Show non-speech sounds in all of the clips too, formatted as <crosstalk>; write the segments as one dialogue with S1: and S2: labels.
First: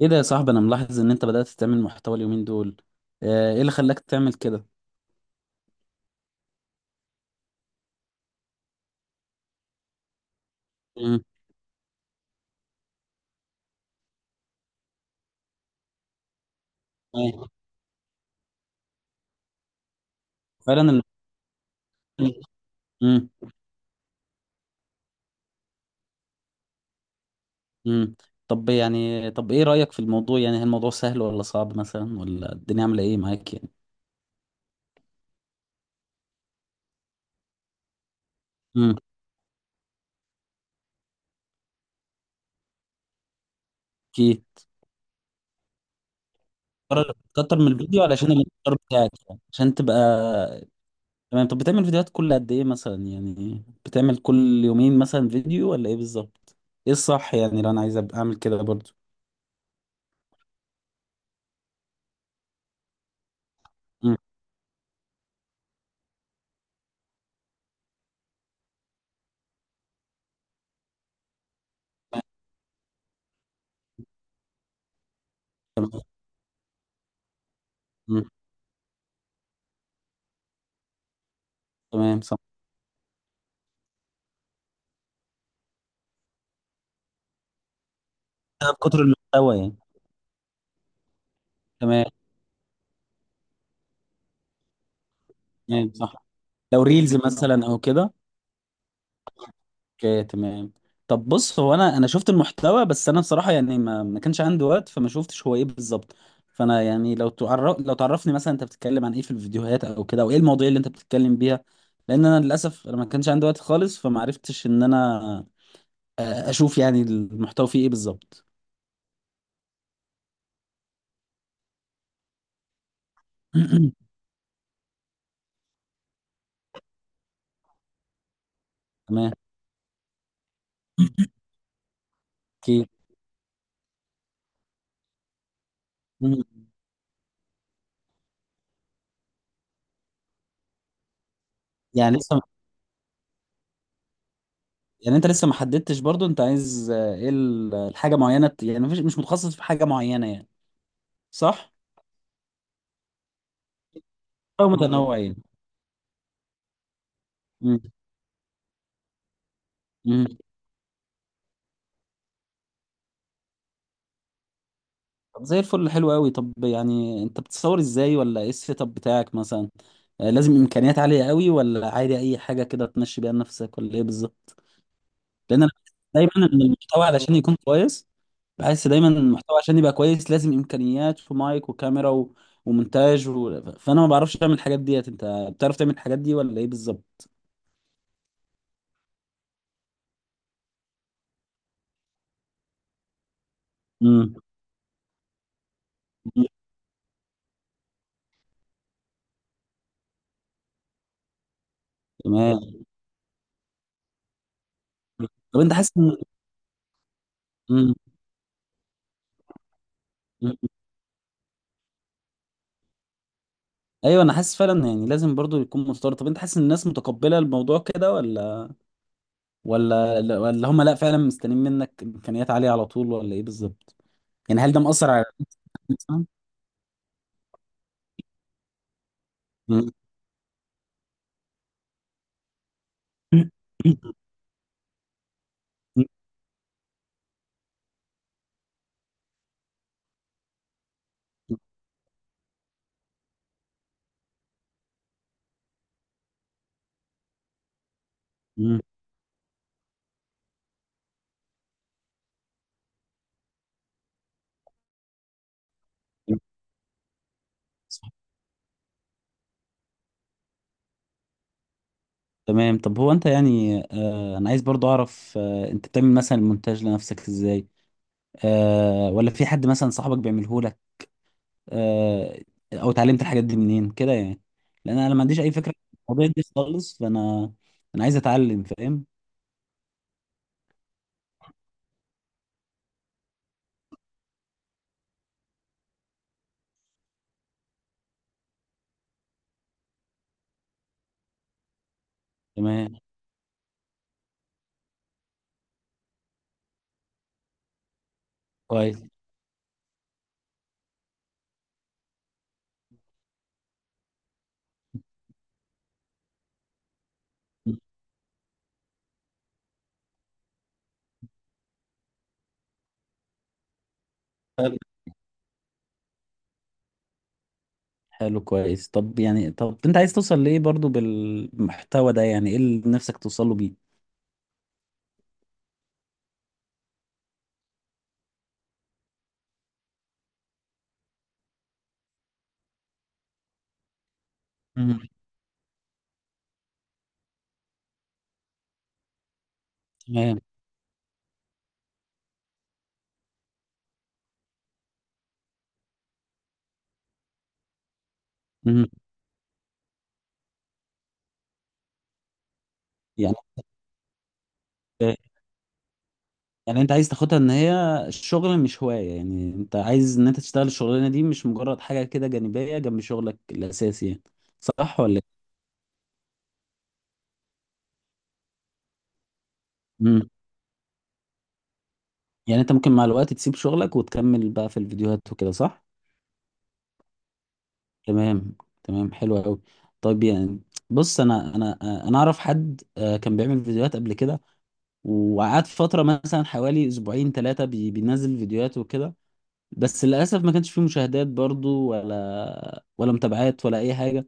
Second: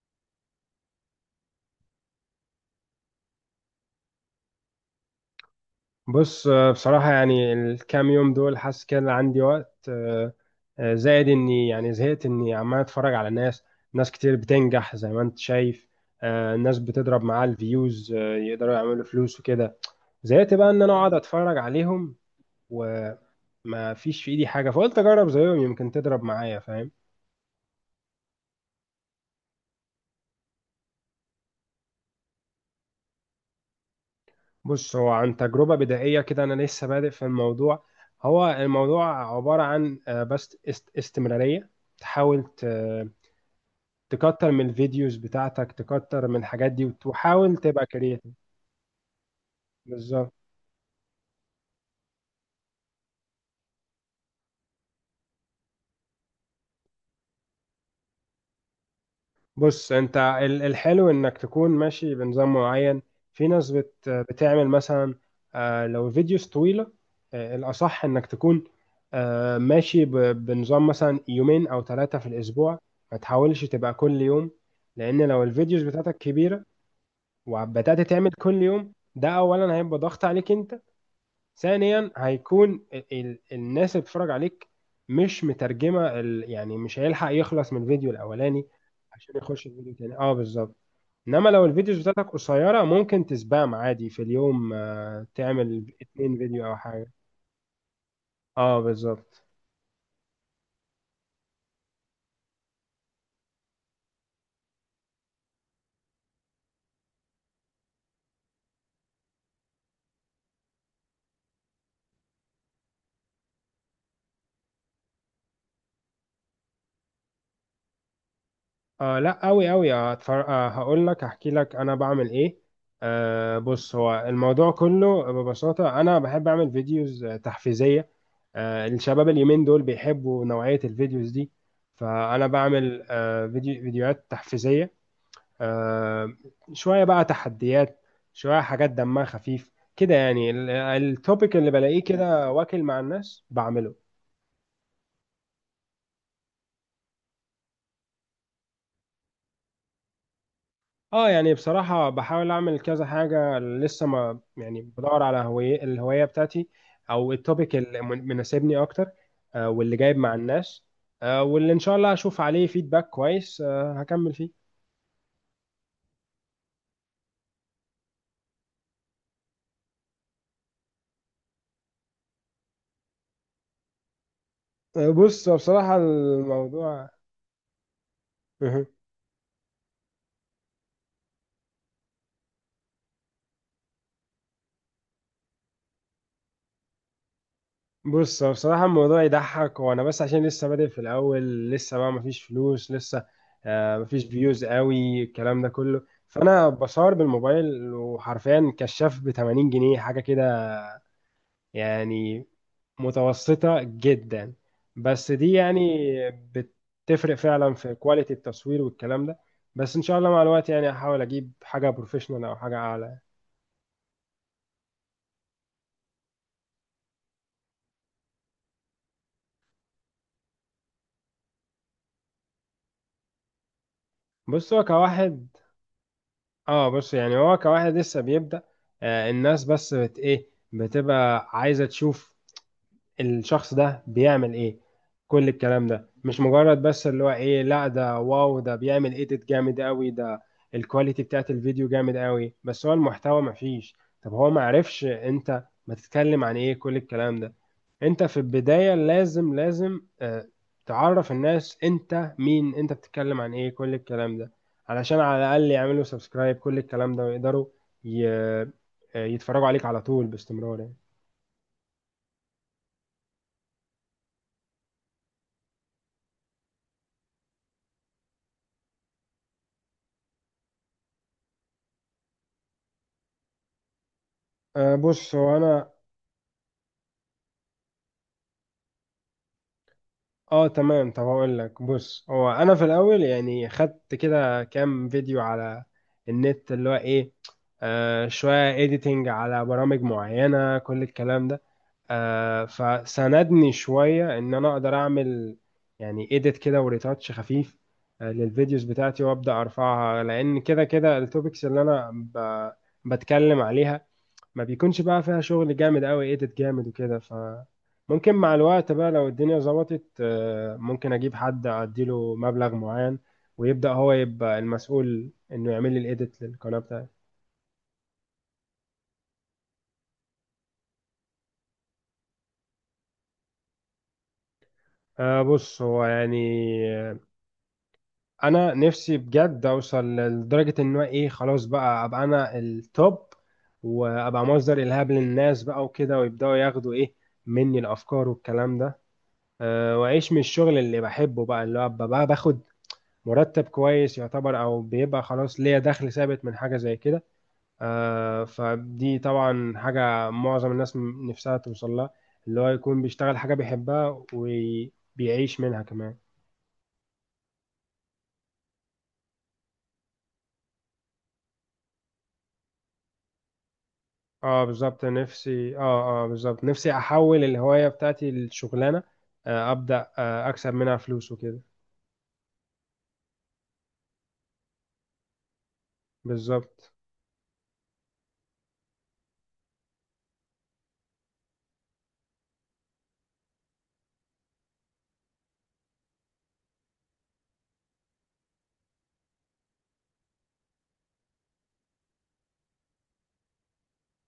S1: ايه ده يا صاحبي؟ انا ملاحظ ان انت بدأت تعمل محتوى اليومين دول. ايه اللي خلاك تعمل كده؟
S2: بص، بصراحة يعني الكام يوم دول حاسس كده عندي وقت
S1: امم.
S2: زائد اني يعني زهقت اني عمال اتفرج على ناس كتير بتنجح زي ما انت شايف. ناس بتضرب معاها
S1: أيوة.
S2: الفيوز، يقدروا يعملوا فلوس وكده. زهقت بقى
S1: فعلا
S2: ان انا اقعد اتفرج عليهم
S1: امم.
S2: وما فيش في ايدي حاجة، فقلت اجرب زيهم يمكن تضرب معايا، فاهم؟
S1: امم. طب ايه رأيك في الموضوع؟ يعني هل الموضوع سهل ولا صعب مثلا، ولا الدنيا عاملة ايه معاك يعني؟
S2: بص، هو عن تجربة بدائية كده انا لسه بادئ في الموضوع. هو
S1: امم.
S2: الموضوع عبارة عن بس استمرارية. تحاول
S1: اوكي.
S2: تكتر من الفيديوز بتاعتك، تكتر من الحاجات دي،
S1: قرر
S2: وحاول
S1: تكتر من
S2: تبقى
S1: الفيديو علشان
S2: كرييتيف.
S1: الانتشار بتاعك يعني، عشان تبقى...
S2: بالظبط.
S1: تمام. طب بتعمل فيديوهات كل قد ايه مثلا؟ يعني بتعمل كل يومين مثلا فيديو، ولا ايه بالظبط؟ ايه الصح يعني لو انا عايز أبقى اعمل كده برضو؟
S2: بص، انت الحلو انك تكون ماشي بنظام معين. في ناس
S1: امم.
S2: بتعمل مثلا لو فيديوز طويلة. الأصح انك تكون ماشي بنظام مثلا يومين أو ثلاثة في الأسبوع. ما تحاولش تبقى كل يوم، لأن لو الفيديوز بتاعتك كبيرة وبدأت
S1: امم.
S2: تعمل كل يوم، ده أولا هيبقى ضغط عليك انت، ثانيا
S1: تمام، صح.
S2: هيكون الناس اللي بتتفرج عليك مش مترجمه يعني مش هيلحق يخلص من الفيديو الاولاني
S1: بكتر
S2: عشان
S1: المحتوى
S2: يخش
S1: يعني.
S2: الفيديو التاني. اه بالظبط. انما لو الفيديوز
S1: تمام
S2: بتاعتك قصيره، ممكن تسبام عادي في اليوم، تعمل
S1: تمام، صح.
S2: اتنين فيديو او
S1: لو
S2: حاجه.
S1: ريلز مثلا او كده.
S2: اه بالظبط.
S1: اوكي، تمام. طب بص، هو انا شفت المحتوى، بس انا بصراحه يعني ما كانش عندي وقت، فما شفتش هو ايه بالظبط. فانا يعني لو تعرفني مثلا، انت بتتكلم عن ايه في الفيديوهات او كده، او ايه المواضيع اللي انت بتتكلم بيها؟ لان انا للاسف انا ما كانش عندي وقت خالص، فما عرفتش ان انا اشوف يعني المحتوى فيه ايه بالظبط.
S2: لا، قوي قوي. هقول لك، هحكي لك انا بعمل ايه. بص،
S1: <clears throat>
S2: هو الموضوع كله ببساطة انا بحب اعمل فيديوز تحفيزية. الشباب
S1: تمام.
S2: اليومين دول بيحبوا نوعية الفيديوز دي، فانا
S1: اوكي.
S2: بعمل فيديوهات تحفيزية. آه
S1: مم.
S2: شوية بقى تحديات، شوية حاجات دمها خفيف كده يعني. التوبيك اللي بلاقيه
S1: يعني لسه
S2: كده واكل مع الناس بعمله.
S1: يعني انت لسه ما حددتش برضو؟ انت عايز ايه الحاجه معينه؟ يعني مش متخصص في حاجه معينه يعني؟
S2: اه يعني
S1: صح.
S2: بصراحة بحاول اعمل كذا حاجة لسه، ما
S1: أو
S2: يعني بدور على
S1: متنوعين.
S2: هوية الهواية بتاعتي او التوبيك
S1: مم.
S2: اللي مناسبني اكتر، واللي جايب
S1: مم.
S2: مع الناس، واللي ان شاء الله هشوف عليه فيدباك كويس، هكمل فيه.
S1: طب زي الفل، حلو قوي. طب يعني انت بتصور ازاي، ولا ايه السيت اب بتاعك مثلا؟ لازم امكانيات عاليه قوي، ولا عادي اي حاجه كده تمشي بيها نفسك، ولا ايه بالظبط؟
S2: آه، بص هو
S1: لان انا
S2: بصراحة
S1: دايما ان المحتوى
S2: الموضوع
S1: علشان يكون كويس،
S2: مه.
S1: بحس دايما إن المحتوى عشان يبقى كويس لازم امكانيات في مايك وكاميرا ومونتاج فانا ما بعرفش اعمل الحاجات ديت. انت بتعرف تعمل الحاجات دي ولا ايه بالظبط؟
S2: بص هو بصراحة الموضوع يضحك وانا، بس عشان لسه بادئ في الاول، لسه بقى مفيش فلوس لسه، مفيش
S1: امم.
S2: فيوز قوي، الكلام ده كله. فانا بصور بالموبايل وحرفيا كشاف ب 80 جنيه حاجة كده يعني،
S1: تمام.
S2: متوسطة جدا. بس دي
S1: طب انت
S2: يعني
S1: حاسس ان...
S2: بتفرق فعلا في كواليتي التصوير والكلام ده. بس ان شاء الله مع
S1: مم.
S2: الوقت يعني هحاول اجيب حاجة بروفيشنال او حاجة اعلى.
S1: ايوه، انا حاسس فعلا، يعني لازم برضو يكون مستورد. طب انت حاسس ان الناس متقبله الموضوع كده، ولا هم لا، فعلا مستنيين منك امكانيات عاليه على طول، ولا ايه بالظبط؟ يعني
S2: بص،
S1: هل ده
S2: هو
S1: مأثر على
S2: كواحد،
S1: <clears throat> مثلاً؟
S2: اه بص يعني هو كواحد لسه بيبدأ، الناس
S1: مم.
S2: بس بت ايه بتبقى عايزة تشوف الشخص ده بيعمل ايه. كل الكلام ده مش مجرد بس اللي هو ايه، لا ده واو ده بيعمل ايديت جامد قوي، ده الكواليتي بتاعت الفيديو جامد قوي، بس هو المحتوى مفيش. طب هو معرفش انت ما تتكلم عن ايه، كل الكلام ده. انت في
S1: مم.
S2: البداية لازم لازم تعرف الناس انت مين، انت بتتكلم عن ايه، كل الكلام ده، علشان على الاقل يعملوا سبسكرايب كل الكلام ده، ويقدروا
S1: صح.
S2: ي- آه، يتفرجوا عليك على طول باستمرار يعني.
S1: تمام. طب هو انت يعني انا عايز برضو اعرف، انت بتعمل مثلا المونتاج لنفسك ازاي، ولا في حد مثلا صاحبك بيعمله لك، آه او اتعلمت الحاجات دي منين كده يعني؟
S2: آه،
S1: لان انا ما
S2: بص
S1: عنديش اي
S2: هو
S1: فكره عن
S2: انا
S1: الموضوع ده خالص، فانا عايز اتعلم فاهم.
S2: اه تمام، طب هقول لك. بص، هو انا في الاول يعني خدت كده كام فيديو على النت، اللي هو ايه، شوية editing على برامج معينة، كل الكلام ده.
S1: تمام.
S2: فساندني شوية ان انا اقدر اعمل يعني edit كده وريتاتش خفيف للفيديوز
S1: كويس.
S2: بتاعتي، وابدا ارفعها، لان كده كده التوبكس اللي بتكلم عليها ما بيكونش بقى فيها شغل جامد قوي ايديت جامد وكده. ف ممكن مع الوقت بقى لو الدنيا ظبطت، ممكن اجيب حد اديله مبلغ معين ويبدأ هو يبقى
S1: طب
S2: المسؤول انه يعمل لي الايديت للقناة بتاعتي.
S1: حلو، كويس. طب يعني انت عايز توصل لايه برضو بالمحتوى ده؟ يعني ايه اللي نفسك توصله بيه؟
S2: أه بص هو يعني آه، انا نفسي بجد اوصل لدرجة ان هو ايه، خلاص بقى ابقى انا التوب، وابقى مصدر الهام
S1: مم.
S2: للناس بقى وكده، ويبدأوا ياخدوا ايه مني، الافكار والكلام ده. أه، واعيش من
S1: تمام.
S2: الشغل اللي بحبه بقى، اللي هو ابقى بقى باخد مرتب كويس يعتبر، او بيبقى خلاص ليا دخل ثابت من حاجه زي كده.
S1: مم.
S2: فدي طبعا حاجه معظم الناس نفسها توصل لها، اللي هو يكون
S1: يعني
S2: بيشتغل حاجه بيحبها وبيعيش منها كمان.
S1: يعني انت عايز تاخدها ان هي الشغل مش هواية؟ يعني انت عايز ان انت تشتغل الشغلانة دي مش مجرد حاجة كده جانبية جنب شغلك الاساسي يعني؟
S2: اه
S1: صح
S2: بالظبط،
S1: ولا ايه؟
S2: نفسي، اه بالظبط نفسي احول الهوايه بتاعتي لشغلانه، ابدا
S1: مم.
S2: اكسب منها فلوس وكده.
S1: يعني انت ممكن مع الوقت تسيب شغلك وتكمل بقى في الفيديوهات وكده، صح؟
S2: بالظبط.
S1: تمام. تمام، حلو قوي. طيب يعني، بص انا انا اعرف حد كان بيعمل فيديوهات قبل كده، وقعدت فترة مثلا حوالي أسبوعين ثلاثة بينزل فيديوهات وكده. بس للأسف ما كانش فيه مشاهدات برضو، ولا متابعات ولا أي حاجة.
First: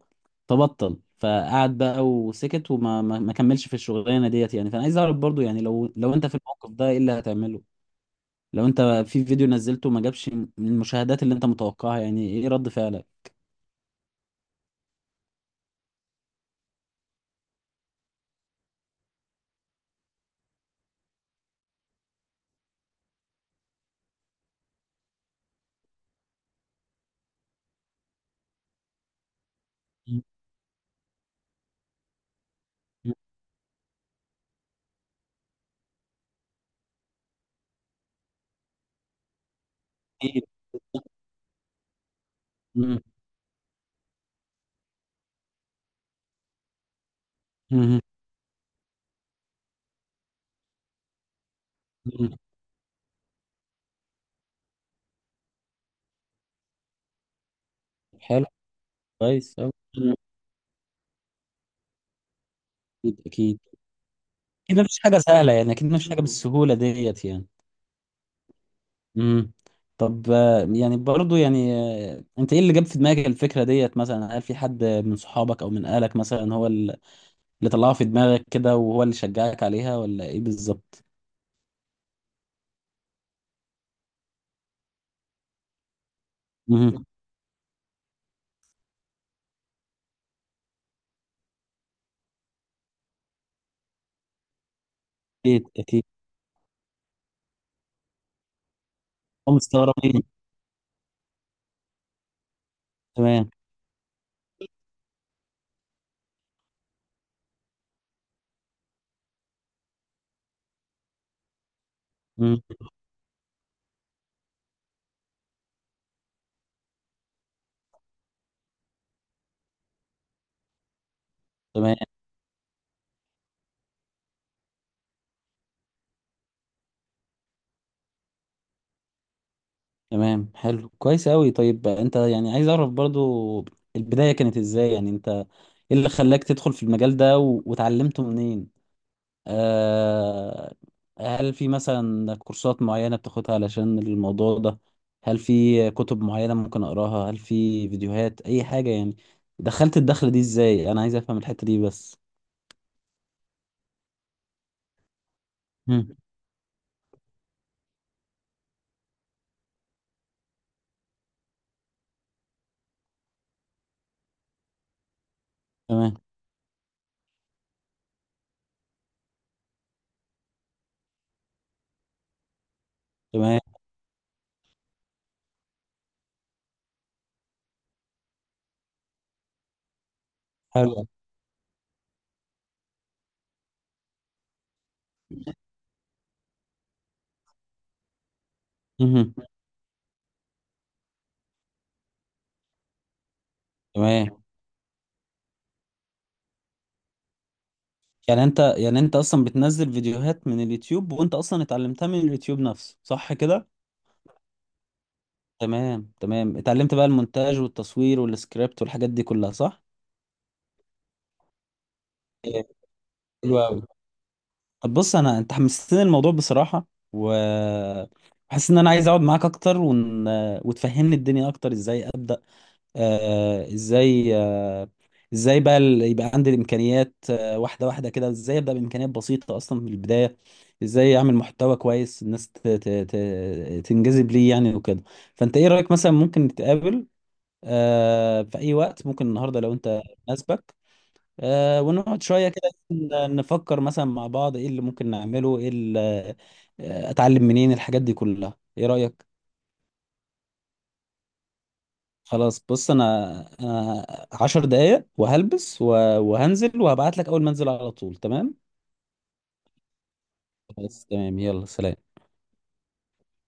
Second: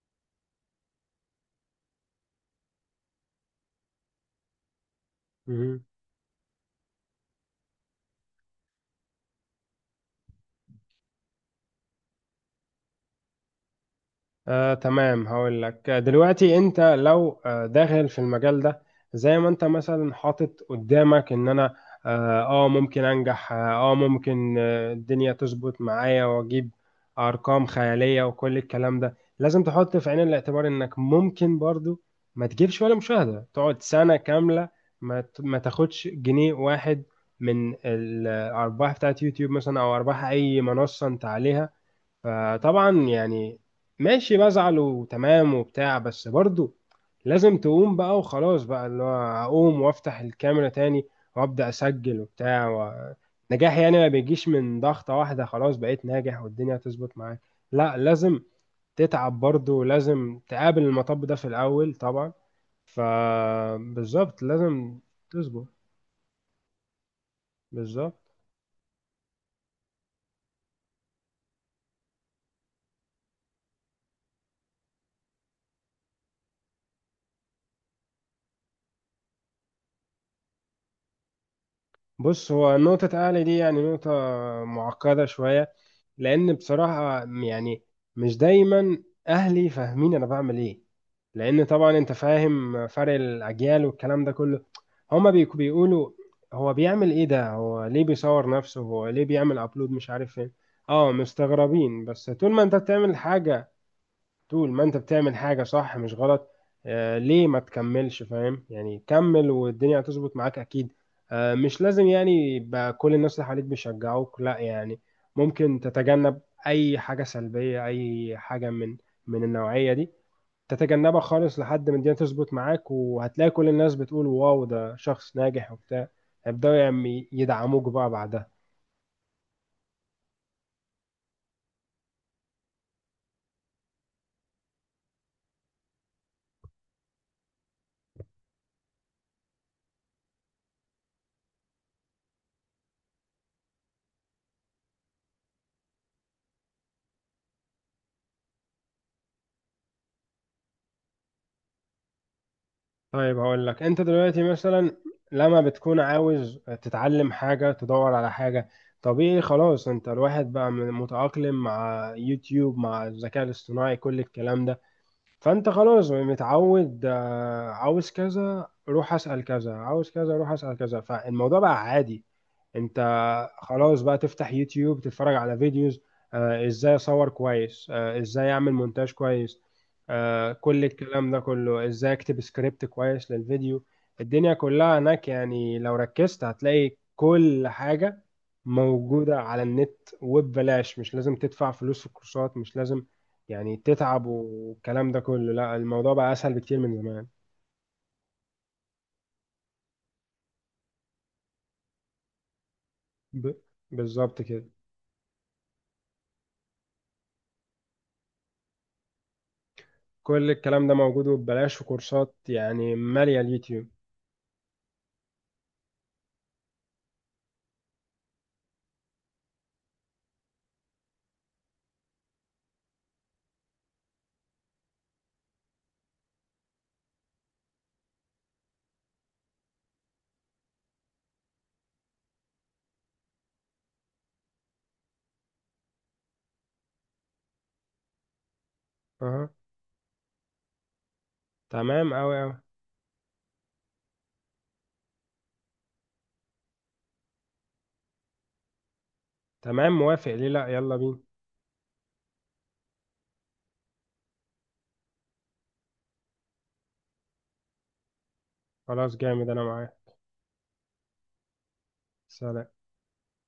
S1: فبطل فقعد بقى وسكت، وما ما ما كملش في الشغلانة ديت يعني. فأنا عايز أعرف برضو، يعني
S2: مهم.
S1: لو أنت في الموقف ده إيه اللي هتعمله؟ لو أنت في فيديو نزلته ما جابش من المشاهدات اللي أنت متوقعها، يعني إيه رد فعلك؟
S2: تمام هقول لك. دلوقتي انت لو داخل في المجال ده، زي ما انت مثلا حاطط قدامك ان انا اه، ممكن انجح اه، ممكن الدنيا تظبط معايا واجيب ارقام خيالية وكل الكلام ده، لازم تحط في عين
S1: مم.
S2: الاعتبار انك ممكن برضو ما تجيبش ولا مشاهدة، تقعد سنة كاملة ما تاخدش جنيه واحد من الارباح بتاعت يوتيوب مثلا، او ارباح
S1: أكيد.
S2: اي منصة انت عليها. فطبعا
S1: مم.
S2: يعني ماشي بزعل وتمام وبتاع، بس برضو لازم تقوم
S1: مم.
S2: بقى وخلاص، بقى اللي هو اقوم وافتح الكاميرا تاني وابدا اسجل
S1: مم.
S2: وبتاع و... نجاح يعني ما بيجيش من ضغطة واحدة خلاص بقيت ناجح والدنيا هتظبط معاك، لا لازم
S1: حلو
S2: تتعب
S1: كويس أوي.
S2: برضو،
S1: مم.
S2: لازم تقابل المطب ده في الاول طبعا.
S1: أكيد أكيد.
S2: فبالظبط
S1: أكيد مفيش
S2: لازم
S1: حاجة سهلة
S2: تصبر.
S1: يعني، أكيد مفيش حاجة بالسهولة ديت يعني.
S2: بالظبط.
S1: امم. طب يعني برضو يعني، انت ايه اللي جاب في دماغك الفكره ديت مثلا؟ هل في حد من صحابك او من اهلك مثلا هو اللي طلعها في دماغك كده وهو اللي شجعك عليها، ولا ايه بالظبط؟
S2: بص، هو نقطة أهلي دي يعني نقطة معقدة شوية، لأن
S1: امم.
S2: بصراحة يعني مش دايما أهلي فاهمين أنا بعمل إيه، لأن طبعا أنت فاهم فرق الأجيال والكلام ده كله. هما
S1: اكيد اكيد.
S2: بيقولوا هو بيعمل إيه ده، هو ليه بيصور نفسه، هو ليه
S1: هم
S2: بيعمل أبلود مش
S1: مستغربين.
S2: عارف فين. أه مستغربين، بس طول ما أنت بتعمل
S1: تمام.
S2: حاجة، طول ما انت بتعمل حاجة صح مش غلط، ليه ما تكملش، فاهم يعني؟ كمل والدنيا هتظبط معاك اكيد. مش لازم يعني
S1: امم.
S2: يبقى كل الناس اللي حواليك بيشجعوك، لا يعني ممكن تتجنب اي حاجة سلبية، اي حاجة من من النوعية دي، تتجنبها خالص لحد ما
S1: تمام
S2: الدنيا تظبط معاك، وهتلاقي كل الناس بتقول واو ده شخص ناجح وبتاع، هيبدأوا يعني يدعموك بقى بعدها.
S1: تمام، حلو كويس قوي. طيب، انت يعني عايز اعرف برضو، البدايه كانت ازاي يعني؟ انت ايه اللي خلاك تدخل في المجال ده واتعلمته منين؟ آه، هل في مثلا كورسات معينة بتاخدها علشان الموضوع ده، هل في كتب معينة ممكن أقراها، هل في فيديوهات أي حاجة يعني؟ دخلت الدخلة دي إزاي؟ أنا عايز أفهم الحتة دي بس.
S2: طيب هقول لك. انت دلوقتي مثلا لما بتكون
S1: مم.
S2: عاوز تتعلم حاجة تدور على حاجة طبيعي خلاص، انت الواحد بقى متأقلم مع يوتيوب مع الذكاء الاصطناعي كل الكلام ده. فانت خلاص
S1: تمام.
S2: متعود، عاوز كذا روح اسأل كذا، عاوز كذا روح اسأل كذا، فالموضوع بقى عادي. انت
S1: تمام،
S2: خلاص بقى تفتح يوتيوب، تتفرج على فيديوز، ازاي اصور كويس، ازاي اعمل مونتاج كويس، كل
S1: حلو.
S2: الكلام ده كله، ازاي اكتب سكريبت كويس للفيديو. الدنيا كلها هناك يعني، لو ركزت هتلاقي كل حاجة
S1: مهم.
S2: موجودة على النت وببلاش، مش لازم تدفع فلوس في الكورسات، مش لازم يعني تتعب
S1: تمام.
S2: والكلام ده كله، لا الموضوع بقى اسهل بكتير من زمان.
S1: يعني أنت يعني أنت أصلا بتنزل فيديوهات من اليوتيوب، وأنت أصلا اتعلمتها من اليوتيوب نفسه، صح
S2: ب...
S1: كده؟
S2: بالظبط كده.
S1: تمام. تمام، اتعلمت بقى المونتاج والتصوير والسكريبت والحاجات دي كلها، صح؟
S2: كل الكلام ده موجود وببلاش، وكورسات
S1: إيه.
S2: يعني مالية
S1: حلو أوي.
S2: اليوتيوب.
S1: طب بص، انا انت حمستني الموضوع بصراحه، و حاسس ان انا عايز اقعد معاك اكتر وتفهمني الدنيا اكتر ازاي ابدا، ازاي ازاي بقى يبقى عندي الامكانيات واحده واحده كده، ازاي ابدا بامكانيات بسيطه اصلا من البدايه، ازاي اعمل محتوى كويس، الناس تنجذب ليه يعني وكده. فانت ايه رايك، مثلا ممكن نتقابل في اي وقت، ممكن
S2: أها.
S1: النهارده لو انت مناسبك،
S2: تمام
S1: ونقعد
S2: أوي
S1: شوية
S2: أوي.
S1: كده نفكر مثلا مع بعض ايه اللي ممكن نعمله، ايه اللي اتعلم منين الحاجات دي كلها، ايه رأيك؟
S2: تمام موافق، ليه لأ، يلا بينا.
S1: خلاص بص انا انا 10 دقايق، وهلبس وهنزل، وهبعت لك اول ما انزل على طول، تمام؟
S2: خلاص جامد أنا معاك.
S1: خلاص تمام، يلا سلام.
S2: سلام.